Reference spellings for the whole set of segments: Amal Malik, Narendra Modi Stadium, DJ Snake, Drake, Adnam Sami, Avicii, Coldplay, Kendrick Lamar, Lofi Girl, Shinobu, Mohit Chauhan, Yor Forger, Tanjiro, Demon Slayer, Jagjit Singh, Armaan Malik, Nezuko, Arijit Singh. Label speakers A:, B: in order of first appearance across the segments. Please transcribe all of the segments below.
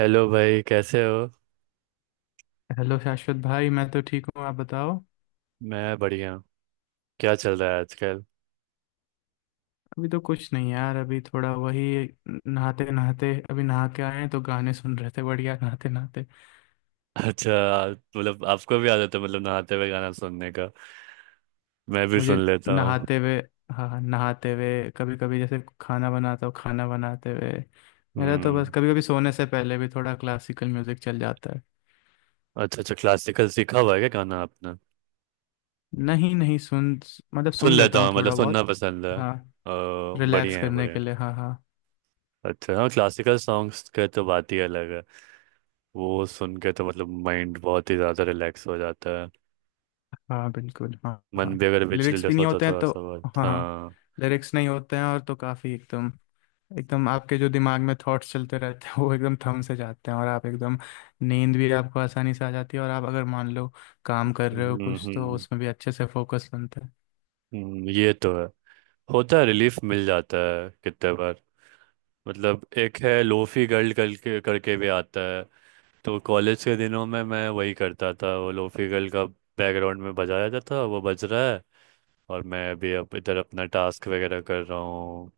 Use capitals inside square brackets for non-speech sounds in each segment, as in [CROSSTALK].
A: Hello भाई, कैसे हो?
B: हेलो शाश्वत भाई। मैं तो ठीक हूँ, आप बताओ।
A: मैं बढ़िया हूँ। क्या चल रहा है आजकल?
B: अभी तो कुछ नहीं यार। अभी थोड़ा वही, नहाते नहाते, अभी नहा के आए हैं तो गाने सुन रहे थे। बढ़िया, नहाते नहाते।
A: [LAUGHS] अच्छा, मतलब आपको भी आदत है, मतलब नहाते हुए गाना सुनने का। मैं भी
B: मुझे
A: सुन लेता हूँ।
B: नहाते हुए। हाँ हाँ, नहाते हुए कभी कभी, जैसे खाना बनाता हूँ, खाना बनाते हुए। मेरा तो बस,
A: हम्म।
B: कभी कभी सोने से पहले भी थोड़ा क्लासिकल म्यूजिक चल जाता है।
A: अच्छा अच्छा, क्लासिकल सीखा हुआ है क्या गाना आपने?
B: नहीं नहीं, सुन मतलब
A: सुन
B: सुन लेता
A: लेता
B: हूँ
A: हूँ मतलब
B: थोड़ा
A: सुनना
B: बहुत।
A: पसंद है।
B: हाँ।
A: ओ,
B: रिलैक्स
A: बढ़िया है
B: करने
A: बढ़िया
B: के लिए,
A: है।
B: हाँ हाँ।
A: अच्छा हाँ, क्लासिकल सॉन्ग्स का तो बात ही अलग है। वो सुन के तो मतलब माइंड बहुत ही ज़्यादा रिलैक्स हो जाता है।
B: हाँ बिल्कुल, हाँ
A: मन
B: हाँ।
A: भी अगर
B: लिरिक्स भी
A: विचलित
B: नहीं
A: होता
B: होते हैं
A: थोड़ा
B: तो।
A: सा, बहुत
B: हाँ हाँ।
A: हाँ।
B: लिरिक्स नहीं होते हैं, और तो काफी एकदम, एकदम आपके जो दिमाग में थॉट्स चलते रहते हैं वो एकदम थम से जाते हैं और आप एकदम, नींद भी आपको आसानी से आ जाती है। और आप अगर मान लो काम कर रहे हो
A: हम्म
B: कुछ, तो
A: हम्म
B: उसमें भी अच्छे से फोकस बनते हैं।
A: ये तो है। होता है, रिलीफ मिल जाता है कितने बार। मतलब एक है लोफी गर्ल कल के करके भी आता है। तो कॉलेज के दिनों में मैं वही करता था, वो लोफी गर्ल का बैकग्राउंड में बजाया जाता था वो बज रहा है। और मैं अभी अब इधर अपना टास्क वगैरह कर रहा हूँ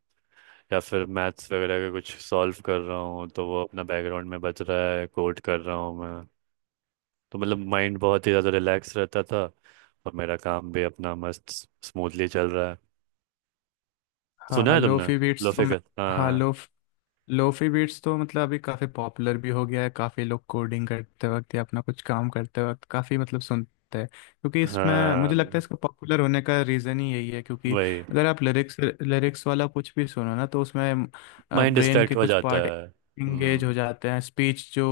A: या फिर मैथ्स वगैरह का कुछ सॉल्व कर रहा हूँ, तो वो अपना बैकग्राउंड में बज रहा है, कोड कर रहा हूँ मैं। तो मतलब माइंड बहुत ही ज़्यादा रिलैक्स रहता था और मेरा काम भी अपना मस्त स्मूथली चल रहा है।
B: हाँ
A: सुना
B: हाँ,
A: है तुमने?
B: लोफी बीट्स तो
A: लोफी
B: मैं,
A: गर्ल,
B: हाँ,
A: हाँ।
B: लो लोफी बीट्स तो मतलब अभी काफ़ी पॉपुलर भी हो गया है। काफ़ी लोग कोडिंग करते वक्त या अपना कुछ काम करते वक्त काफ़ी मतलब सुनते हैं, क्योंकि इसमें मुझे
A: हाँ,
B: लगता है इसका पॉपुलर होने का रीज़न ही यही है, क्योंकि
A: वही।
B: अगर आप लिरिक्स लिरिक्स वाला कुछ भी सुनो ना तो उसमें
A: माइंड
B: ब्रेन
A: डिस्ट्रैक्ट
B: के
A: हो
B: कुछ
A: जाता
B: पार्ट
A: है।
B: इंगेज हो
A: हम्म,
B: जाते हैं। स्पीच जो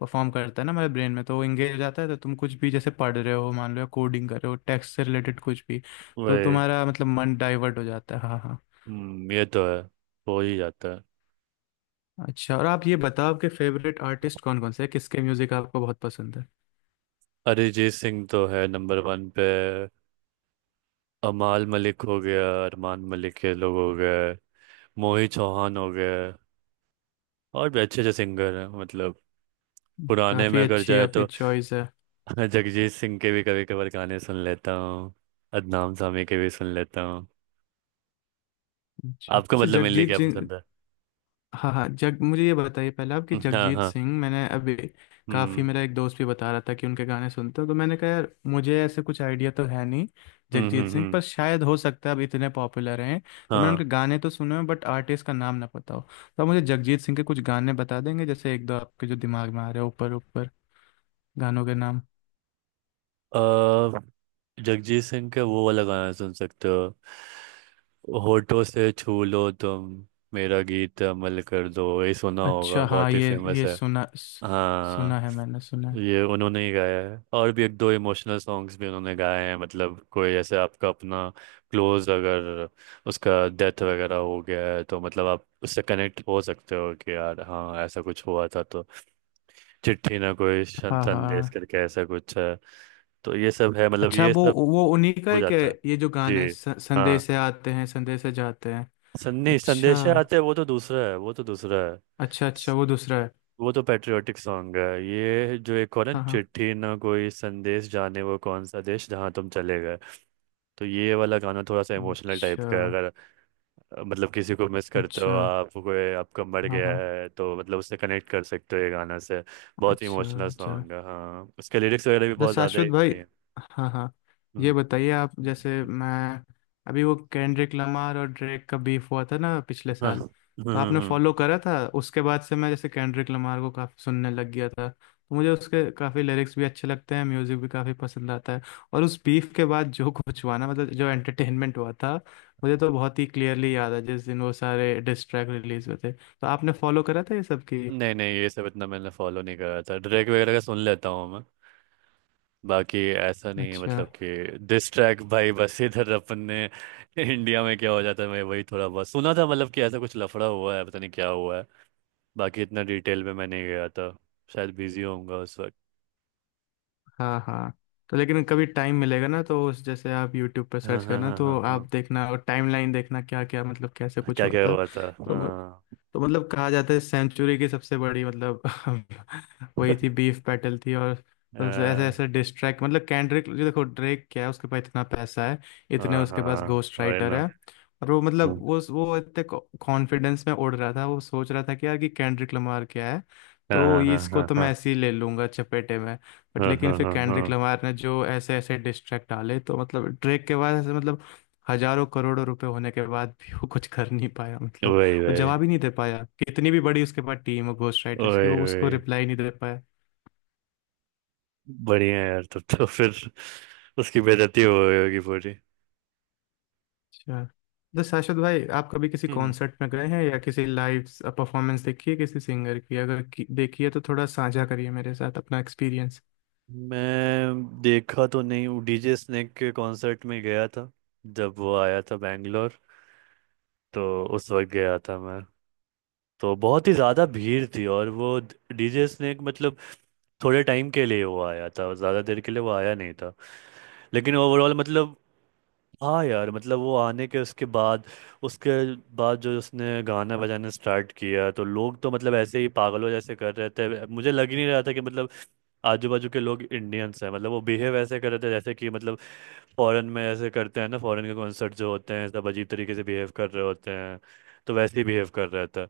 B: परफॉर्म करता है ना हमारे ब्रेन में, तो वो इंगेज हो जाता है। तो तुम कुछ भी जैसे पढ़ रहे हो मान लो, या कोडिंग कर रहे हो, टेक्स्ट से रिलेटेड कुछ भी, तो
A: वही।
B: तुम्हारा मतलब मन डाइवर्ट हो जाता है। हाँ हाँ।
A: हम्म, ये तो है। हो ही जाता है।
B: अच्छा, और आप ये बताओ आपके फेवरेट आर्टिस्ट कौन कौन से हैं, किसके म्यूजिक आपको बहुत पसंद है?
A: अरिजीत सिंह तो है नंबर वन पे। अमाल मलिक हो गया, अरमान मलिक के लोग हो गए, मोहित चौहान हो गए, और भी अच्छे अच्छे सिंगर हैं मतलब पुराने में
B: काफी
A: अगर
B: अच्छी
A: जाए
B: आपकी
A: तो।
B: चॉइस है।
A: [LAUGHS] जगजीत सिंह के भी कभी कभार गाने सुन लेता हूँ, अदनाम सामी के भी सुन लेता हूँ।
B: अच्छा,
A: आपको
B: वैसे
A: मतलब मेनली
B: जगजीत
A: क्या
B: सिंह।
A: पसंद है?
B: हाँ हाँ, जग मुझे ये बताइए पहले आप कि
A: [LAUGHS] हाँ
B: जगजीत
A: हाँ।
B: सिंह मैंने अभी, काफी,
A: हम्म
B: मेरा एक दोस्त भी बता रहा था कि उनके गाने सुनता हूँ। तो मैंने कहा यार मुझे ऐसे कुछ आइडिया तो है नहीं
A: हम्म।
B: जगजीत सिंह
A: हम्म।
B: पर, शायद हो सकता है, अब इतने पॉपुलर हैं तो मैंने
A: हाँ।
B: उनके गाने तो सुने हैं बट आर्टिस्ट का नाम ना पता हो। तो आप मुझे जगजीत सिंह के कुछ गाने बता देंगे? जैसे एक दो, आपके जो दिमाग में आ रहे हैं ऊपर ऊपर, गानों के नाम।
A: अ, जगजीत सिंह का वो वाला गाना सुन सकते हो — होठों से छू लो तुम, मेरा गीत अमल कर दो। ये सुना होगा,
B: अच्छा, हाँ
A: बहुत ही
B: ये
A: फेमस
B: ये
A: है।
B: सुना,
A: हाँ
B: सुना है, मैंने सुना है।
A: ये उन्होंने ही गाया है। और भी एक दो इमोशनल सॉन्ग्स भी उन्होंने गाए हैं मतलब कोई ऐसे आपका अपना क्लोज अगर उसका डेथ वगैरह हो गया है तो मतलब आप उससे कनेक्ट हो सकते हो कि यार हाँ ऐसा कुछ हुआ था तो। चिट्ठी ना कोई
B: हाँ
A: संदेश
B: हाँ।
A: करके ऐसा कुछ है। तो ये सब है मतलब
B: अच्छा,
A: ये
B: वो
A: सब
B: वो उन्हीं का
A: हो
B: है कि
A: जाता है।
B: ये जो गाना है,
A: जी हाँ।
B: संदेश है आते हैं, संदेश है जाते हैं?
A: सन्नी,
B: अच्छा।
A: संदेशे आते हैं वो तो दूसरा है, वो तो दूसरा है।
B: अच्छा अच्छा,
A: स-
B: वो दूसरा है।
A: वो तो पैट्रियोटिक सॉन्ग है। ये जो एक और है —
B: हाँ हाँ।
A: चिट्ठी ना कोई संदेश, जाने वो कौन सा देश जहाँ तुम चले गए। तो ये वाला गाना थोड़ा सा इमोशनल टाइप
B: अच्छा
A: का है अगर मतलब किसी को मिस करते हो
B: अच्छा।
A: आप, कोई आपका मर
B: हाँ
A: गया
B: हाँ।
A: है तो मतलब उससे कनेक्ट कर सकते हो ये गाना से। बहुत
B: अच्छा
A: इमोशनल
B: अच्छा।
A: सॉन्ग है हाँ, उसके लिरिक्स वगैरह भी
B: तो
A: बहुत ज़्यादा ही
B: शाश्वत भाई,
A: बढ़िया हैं।
B: हाँ हाँ, ये
A: हम्म,
B: बताइए आप, जैसे मैं, अभी वो केंड्रिक लमार और ड्रेक का बीफ हुआ था ना पिछले
A: हाँ।
B: साल,
A: [LAUGHS]
B: तो आपने
A: हम्म।
B: फॉलो करा था? उसके बाद से मैं जैसे केंड्रिक लमार को काफ़ी सुनने लग गया था, तो मुझे उसके काफ़ी लिरिक्स भी अच्छे लगते हैं, म्यूज़िक भी काफ़ी पसंद आता है। और उस बीफ के बाद जो कुछ हुआ ना, मतलब जो एंटरटेनमेंट हुआ था, मुझे तो बहुत ही क्लियरली याद है। जिस दिन वो सारे डिस्ट्रैक्ट रिलीज हुए थे, तो आपने फॉलो करा था ये सब की?
A: नहीं नहीं, ये सब इतना मैंने फॉलो नहीं करा था। ड्रैग वगैरह का सुन लेता हूँ मैं, बाकी ऐसा नहीं है
B: अच्छा।
A: मतलब कि दिस ट्रैक भाई। बस इधर अपन ने इंडिया में क्या हो जाता है मैं वही थोड़ा बहुत सुना था मतलब कि ऐसा कुछ लफड़ा हुआ है पता नहीं क्या हुआ है। बाकी इतना डिटेल में मैं नहीं गया था, शायद बिजी होऊंगा उस वक्त।
B: हाँ हाँ। तो लेकिन कभी टाइम मिलेगा ना तो उस, जैसे आप यूट्यूब पर
A: हाँ
B: सर्च
A: हाँ
B: करना,
A: हाँ हाँ
B: तो आप
A: हाँ।
B: देखना, और टाइमलाइन देखना, क्या क्या मतलब कैसे कुछ
A: क्या
B: हुआ
A: क्या
B: था।
A: हुआ था,
B: तो
A: हाँ।
B: तो मतलब कहा जाता है सेंचुरी की सबसे बड़ी, मतलब [LAUGHS] वही थी बीफ बैटल थी। और सबसे ऐसे
A: अह,
B: ऐसे डिस्ट्रैक्ट, मतलब कैंड्रिक जो, देखो ड्रेक क्या है, उसके पास इतना पैसा है, इतने
A: हाँ
B: उसके पास
A: हाँ,
B: घोस्ट
A: वही
B: राइटर
A: ना।
B: है। और वो
A: हाँ
B: मतलब वो इतने कॉन्फिडेंस में उड़ रहा था। वो सोच रहा था कि यार कि कैंड्रिक लमार क्या है, तो
A: हाँ
B: ये,
A: हाँ
B: इसको
A: हाँ
B: तो
A: हाँ
B: मैं ऐसे ही ले लूंगा चपेटे में। बट
A: हाँ
B: लेकिन
A: हाँ
B: फिर
A: हाँ हाँ,
B: कैंड्रिक लमार ने जो ऐसे ऐसे डिस्ट्रैक्ट डाले, तो मतलब ड्रेक के बाद ऐसे मतलब, हजारों करोड़ों रुपए होने के बाद भी वो कुछ कर नहीं पाया, मतलब
A: वही
B: वो
A: वही।
B: जवाब ही नहीं दे पाया। कितनी भी बड़ी उसके पास टीम हो घोस्ट राइटर्स की,
A: वही
B: वो उसको
A: वही।
B: रिप्लाई नहीं दे पाया।
A: बढ़िया है यार, तब तो फिर उसकी बेइज्जती हो गई होगी पूरी।
B: अच्छा, तो शाश्वत भाई, आप कभी किसी
A: हम्म।
B: कॉन्सर्ट में गए हैं या किसी लाइव परफॉर्मेंस देखी है किसी सिंगर की? अगर की, देखी है तो थोड़ा साझा करिए मेरे साथ अपना एक्सपीरियंस।
A: मैं देखा तो नहीं हूँ, डीजे स्नेक के कॉन्सर्ट में गया था जब वो आया था बैंगलोर। तो उस वक्त गया था मैं, तो बहुत ही ज़्यादा भीड़ थी और वो डीजे स्नेक मतलब थोड़े टाइम के लिए वो आया था, ज़्यादा देर के लिए वो आया नहीं था। लेकिन ओवरऑल मतलब हाँ यार, मतलब वो आने के उसके बाद जो उसने गाना बजाना स्टार्ट किया तो लोग तो मतलब ऐसे ही पागलों जैसे कर रहे थे। मुझे लग ही नहीं रहा था कि मतलब आजू बाजू के लोग इंडियंस हैं, मतलब वो बिहेव ऐसे कर रहे थे जैसे कि मतलब फॉरेन में ऐसे करते हैं ना। फॉरेन के कॉन्सर्ट जो होते हैं सब अजीब तरीके से बिहेव कर रहे होते हैं, तो वैसे ही बिहेव कर रहा था।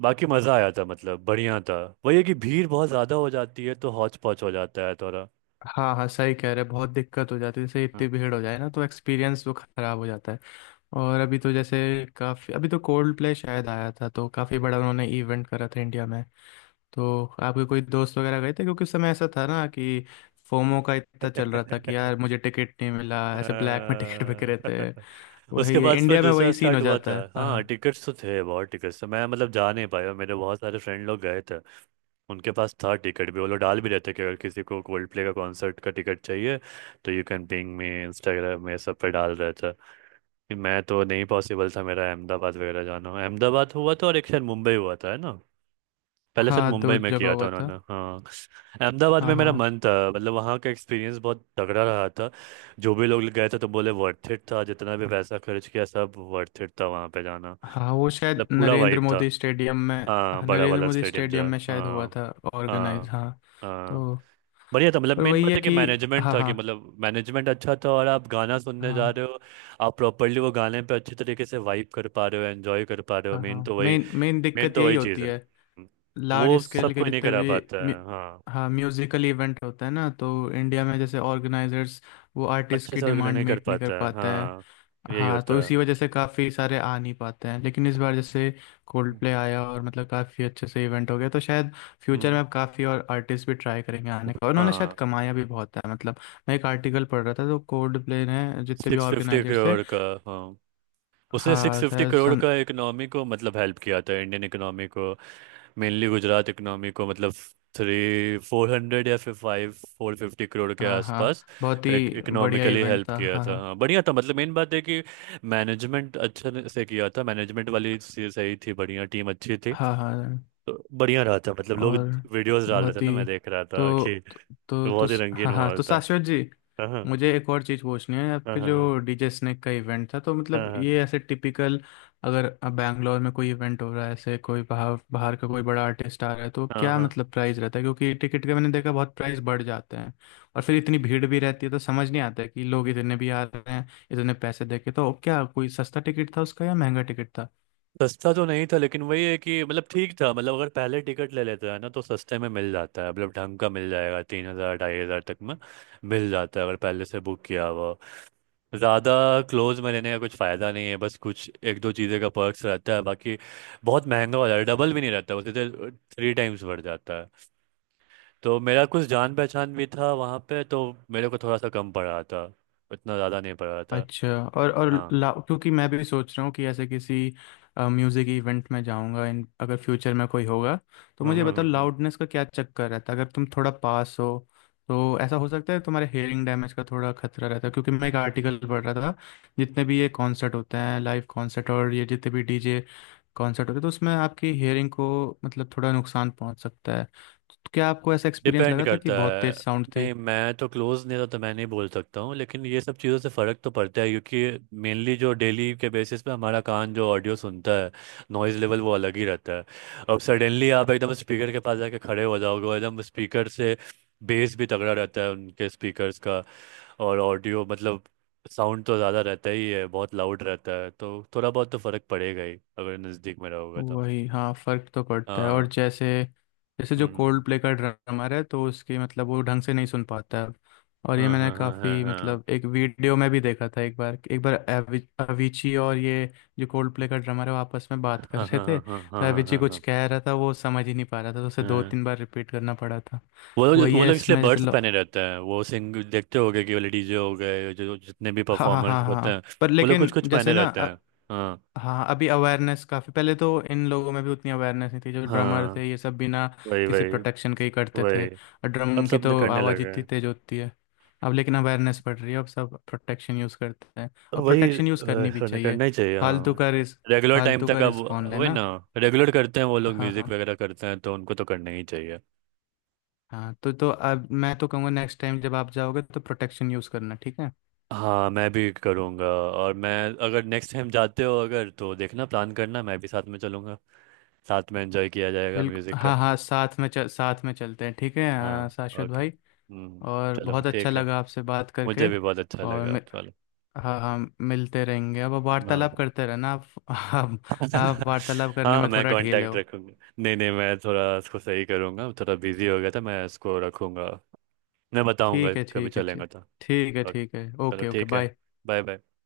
A: बाकी मज़ा आया था मतलब बढ़िया था। वही है कि भीड़ बहुत ज़्यादा हो जाती है तो हौच पौच हो जाता है थोड़ा।
B: हाँ हाँ, सही कह रहे हैं, बहुत दिक्कत हो जाती है। जैसे
A: हाँ।
B: इतनी भीड़ हो जाए ना तो एक्सपीरियंस वो खराब हो जाता है। और अभी तो जैसे काफी, अभी तो कोल्ड प्ले शायद आया था, तो काफी बड़ा उन्होंने इवेंट करा था इंडिया में। तो आपके कोई दोस्त वगैरह गए थे? क्योंकि उस समय ऐसा था ना कि फोमो का इतना चल रहा था कि यार
A: [LAUGHS]
B: मुझे टिकट नहीं मिला, ऐसे ब्लैक में [LAUGHS] टिकट बिक रहे थे।
A: [LAUGHS] उसके
B: वही है,
A: बाद फिर
B: इंडिया में
A: दूसरा
B: वही सीन
A: स्टार्ट
B: हो
A: हुआ था।
B: जाता है।
A: हाँ
B: हाँ
A: टिकट्स तो थे बहुत, टिकट्स तो। मैं मतलब जा नहीं पाया, मेरे बहुत सारे फ्रेंड लोग गए थे। उनके पास था टिकट भी, वो लोग डाल भी रहते कि अगर किसी को कोल्ड प्ले का कॉन्सर्ट का टिकट चाहिए तो you can ping me, Instagram में सब पे डाल रहे थे कि। मैं तो नहीं पॉसिबल था मेरा अहमदाबाद वगैरह जाना। अहमदाबाद हुआ था और एक शायद मुंबई हुआ था, है ना? पहले सर
B: हाँ,
A: मुंबई
B: दो
A: में
B: जगह
A: किया था
B: हुआ था।
A: उन्होंने, हाँ। अहमदाबाद
B: हाँ
A: में मेरा
B: हाँ
A: मन था, मतलब वहाँ का एक्सपीरियंस बहुत तगड़ा रहा था। जो भी लोग गए थे तो बोले वर्थ इट था, जितना भी पैसा खर्च किया सब वर्थ इट था वहाँ पे जाना।
B: हाँ, वो शायद
A: मतलब पूरा
B: नरेंद्र
A: वाइब था।
B: मोदी स्टेडियम में,
A: हाँ
B: हाँ,
A: बड़ा
B: नरेंद्र
A: वाला
B: मोदी
A: स्टेडियम जो
B: स्टेडियम
A: है,
B: में शायद हुआ
A: हाँ।
B: था ऑर्गेनाइज।
A: हाँ
B: हाँ।
A: हाँ,
B: तो,
A: बढ़िया था मतलब
B: पर
A: मेन
B: वही
A: बात
B: है
A: है कि
B: कि,
A: मैनेजमेंट
B: हाँ
A: था कि,
B: हाँ
A: मतलब मैनेजमेंट अच्छा था और आप गाना सुनने जा
B: हाँ
A: रहे हो, आप प्रॉपरली वो गाने पे अच्छी तरीके से वाइब कर पा रहे हो, एंजॉय कर पा रहे हो
B: हाँ
A: मेन
B: हाँ,
A: तो वही
B: मेन मेन
A: मेन
B: दिक्कत
A: तो
B: यही
A: वही चीज़
B: होती
A: है।
B: है।
A: वो
B: लार्ज स्केल
A: सब
B: के
A: कोई नहीं
B: जितने
A: करा
B: भी
A: पाता
B: म्यू-
A: है, हाँ
B: हाँ, म्यूजिकल इवेंट होता है ना तो इंडिया में जैसे ऑर्गेनाइजर्स, वो आर्टिस्ट
A: अच्छे
B: की
A: से ऑर्गेनाइज
B: डिमांड
A: नहीं कर
B: मीट नहीं कर
A: पाता है,
B: पाते हैं।
A: हाँ यही
B: हाँ,
A: होता
B: तो
A: है।
B: इसी वजह से काफ़ी सारे आ नहीं पाते हैं। लेकिन इस बार जैसे कोल्ड प्ले आया और मतलब काफ़ी अच्छे से इवेंट हो गया, तो शायद फ्यूचर
A: हम्म।
B: में अब काफ़ी और आर्टिस्ट भी ट्राई करेंगे आने का। और उन्होंने शायद
A: हाँ।
B: कमाया भी बहुत है, मतलब मैं एक आर्टिकल पढ़ रहा था, तो कोल्ड प्ले ने जितने भी
A: सिक्स फिफ्टी
B: ऑर्गेनाइजर्स थे,
A: करोड़ का, हाँ। उसने सिक्स
B: हाँ
A: फिफ्टी
B: शायद
A: करोड़
B: सम,
A: का इकोनॉमी को मतलब हेल्प किया था, इंडियन इकोनॉमी को। मेनली गुजरात इकोनॉमी को मतलब थ्री फोर हंड्रेड या फिर फाइव फोर फिफ्टी करोड़ के
B: हाँ हाँ
A: आसपास
B: बहुत
A: का
B: ही बढ़िया
A: इकोनॉमिकली
B: इवेंट
A: हेल्प
B: था,
A: किया
B: हाँ
A: था।
B: हाँ
A: हाँ बढ़िया था मतलब मेन बात है कि मैनेजमेंट अच्छे से किया था, मैनेजमेंट वाली चीज़ सही थी, बढ़िया टीम अच्छी थी।
B: हाँ हाँ हाँ।
A: तो बढ़िया रहा था मतलब, लोग
B: और
A: वीडियोस डाल रहे
B: बहुत
A: थे ना, मैं
B: ही,
A: देख रहा था
B: तो
A: कि
B: तो
A: बहुत ही रंगीन
B: हाँ हाँ,
A: माहौल
B: तो
A: था।
B: शाश्वत जी,
A: हाँ हाँ
B: मुझे एक और चीज़ पूछनी है।
A: हाँ
B: आपके
A: हाँ
B: जो डीजे स्नेक का इवेंट था, तो मतलब
A: हाँ
B: ये ऐसे टिपिकल, अगर बैंगलोर में कोई इवेंट हो रहा है, ऐसे कोई बाहर बाहर का कोई बड़ा आर्टिस्ट आ रहा है, तो
A: हाँ हाँ।
B: क्या
A: हाँ।
B: मतलब प्राइस रहता है? क्योंकि टिकट का मैंने देखा, बहुत प्राइस बढ़ जाते हैं। और फिर इतनी भीड़ भी रहती है, तो समझ नहीं आता है कि लोग इतने भी आ रहे हैं इतने पैसे दे के। तो क्या कोई सस्ता टिकट था उसका या महंगा टिकट था?
A: सस्ता तो नहीं था, लेकिन वही है कि मतलब ठीक था मतलब अगर पहले टिकट ले लेता है ना तो सस्ते में मिल जाता है, मतलब ढंग का मिल जाएगा 3,000 2,500 तक में मिल जाता है अगर पहले से बुक किया हुआ। ज़्यादा क्लोज में लेने का कुछ फ़ायदा नहीं है, बस कुछ एक दो चीज़ें का पर्क्स रहता है, बाकी बहुत महंगा हो जाता है। डबल भी नहीं रहता, वो सीधे 3 times बढ़ जाता है। तो मेरा कुछ जान पहचान भी था वहाँ पे, तो मेरे को थोड़ा सा कम पड़ा था, इतना ज़्यादा नहीं पड़ा था।
B: अच्छा, और
A: हाँ।
B: ला क्योंकि मैं भी सोच रहा हूँ कि ऐसे किसी म्यूज़िक इवेंट में जाऊंगा इन, अगर फ्यूचर में कोई होगा। तो मुझे बताओ
A: [LAUGHS]
B: लाउडनेस का क्या चक्कर रहता है? अगर तुम थोड़ा पास हो तो ऐसा हो सकता है तुम्हारे हेयरिंग डैमेज का थोड़ा खतरा रहता है, क्योंकि मैं एक आर्टिकल पढ़ रहा था। जितने भी ये कॉन्सर्ट होते हैं लाइव कॉन्सर्ट, और ये जितने भी डीजे कॉन्सर्ट होते हैं, तो उसमें आपकी हेयरिंग को मतलब थोड़ा नुकसान पहुंच सकता है। तो क्या आपको ऐसा एक्सपीरियंस
A: डिपेंड
B: लगा था कि
A: करता
B: बहुत
A: है।
B: तेज साउंड
A: नहीं
B: थी?
A: मैं तो क्लोज नहीं था, तो मैं नहीं बोल सकता हूँ। लेकिन ये सब चीज़ों से फ़र्क तो पड़ता है क्योंकि मेनली जो डेली के बेसिस पे हमारा कान जो ऑडियो सुनता है, नॉइज़ लेवल वो अलग ही रहता है। अब सडनली आप एकदम स्पीकर के पास जाके खड़े हो जाओगे और एकदम स्पीकर से बेस भी तगड़ा रहता है उनके स्पीकर्स का, और ऑडियो मतलब साउंड तो ज़्यादा रहता ही है, बहुत लाउड रहता है, तो थोड़ा बहुत तो फ़र्क पड़ेगा ही अगर नज़दीक में रहोगे तो।
B: वही, हाँ, फर्क तो पड़ता है। और
A: हाँ।
B: जैसे, जैसे जो
A: हम्म हम्म, हम्म।
B: कोल्ड प्ले का ड्रमर है, तो उसकी, मतलब वो ढंग से नहीं सुन पाता है। और
A: हाँ
B: ये मैंने
A: हाँ हाँ हाँ
B: काफ़ी,
A: हाँ
B: मतलब एक वीडियो में भी देखा था एक बार, एक बार अविची और ये जो कोल्ड प्ले का ड्रमर है वो आपस में बात कर
A: हाँ हाँ
B: रहे थे,
A: हाँ हाँ
B: तो
A: हाँ हाँ
B: अविची
A: हाँ
B: कुछ
A: हाँ।
B: कह रहा था वो समझ ही नहीं पा रहा था, तो उसे दो
A: हम्म।
B: तीन बार रिपीट करना पड़ा था।
A: वो
B: तो
A: लोग
B: वही
A: वो
B: है
A: लोग इसलिए
B: इसमें जैसे
A: बर्ड्स पहने रहते हैं, वो सिंग देखते होगे कि वाले डीजे हो गए जो जो जितने भी
B: हाँ हाँ
A: परफॉर्मर्स
B: हाँ हाँ
A: होते हैं
B: हाँ। पर
A: वो लोग कुछ
B: लेकिन
A: कुछ
B: जैसे
A: पहने
B: ना,
A: रहते हैं। हाँ
B: हाँ अभी अवेयरनेस काफ़ी, पहले तो इन लोगों में भी उतनी अवेयरनेस नहीं थी। जो ड्रमर थे
A: हाँ,
B: ये सब बिना
A: वही
B: किसी
A: वही।
B: प्रोटेक्शन के ही करते थे,
A: वही,
B: और
A: अब
B: ड्रम की
A: सब
B: तो
A: निकलने
B: आवाज़
A: लगे
B: इतनी
A: हैं।
B: तेज होती है। अब लेकिन अवेयरनेस बढ़ रही है, अब सब प्रोटेक्शन यूज़ करते हैं, और
A: वही
B: प्रोटेक्शन यूज़ करनी भी चाहिए।
A: निकलना ही चाहिए
B: फालतू
A: हाँ,
B: का रिस्क
A: रेगुलर टाइम
B: फालतू का
A: तक अब।
B: रिस्क कौन
A: वही
B: लेना।
A: ना, रेगुलर करते हैं वो लोग
B: हाँ
A: म्यूजिक
B: हाँ।
A: वगैरह करते हैं तो उनको तो करना ही चाहिए।
B: हाँ, तो अब मैं तो कहूँगा नेक्स्ट टाइम जब आप जाओगे तो प्रोटेक्शन यूज़ करना, ठीक है?
A: हाँ मैं भी करूँगा। और मैं, अगर नेक्स्ट टाइम जाते हो अगर तो देखना, प्लान करना, मैं भी साथ में चलूँगा, साथ में एंजॉय किया जाएगा
B: बिल्कुल,
A: म्यूज़िक का।
B: हाँ हाँ, साथ में चलते हैं, ठीक है।
A: हाँ
B: शाश्वत
A: ओके।
B: भाई,
A: हम्म।
B: और
A: चलो
B: बहुत अच्छा
A: ठीक है,
B: लगा आपसे बात
A: मुझे
B: करके।
A: भी बहुत अच्छा
B: और
A: लगा। चलो
B: हाँ हाँ, मिलते रहेंगे अब, आप
A: हाँ।
B: वार्तालाप करते रहना। आप, आप आप
A: [LAUGHS]
B: वार्तालाप करने
A: हाँ
B: में
A: मैं
B: थोड़ा ढीले
A: कांटेक्ट
B: हो।
A: रखूँगा। नहीं नहीं मैं थोड़ा इसको सही करूँगा, थोड़ा बिजी हो गया था, मैं इसको रखूँगा। मैं बताऊँगा,
B: ठीक है
A: कभी
B: ठीक है, ठीक,
A: चलेंगे तो।
B: ठीक है
A: ओके
B: ठीक है,
A: चलो
B: ओके ओके,
A: ठीक है।
B: बाय।
A: Bye bye.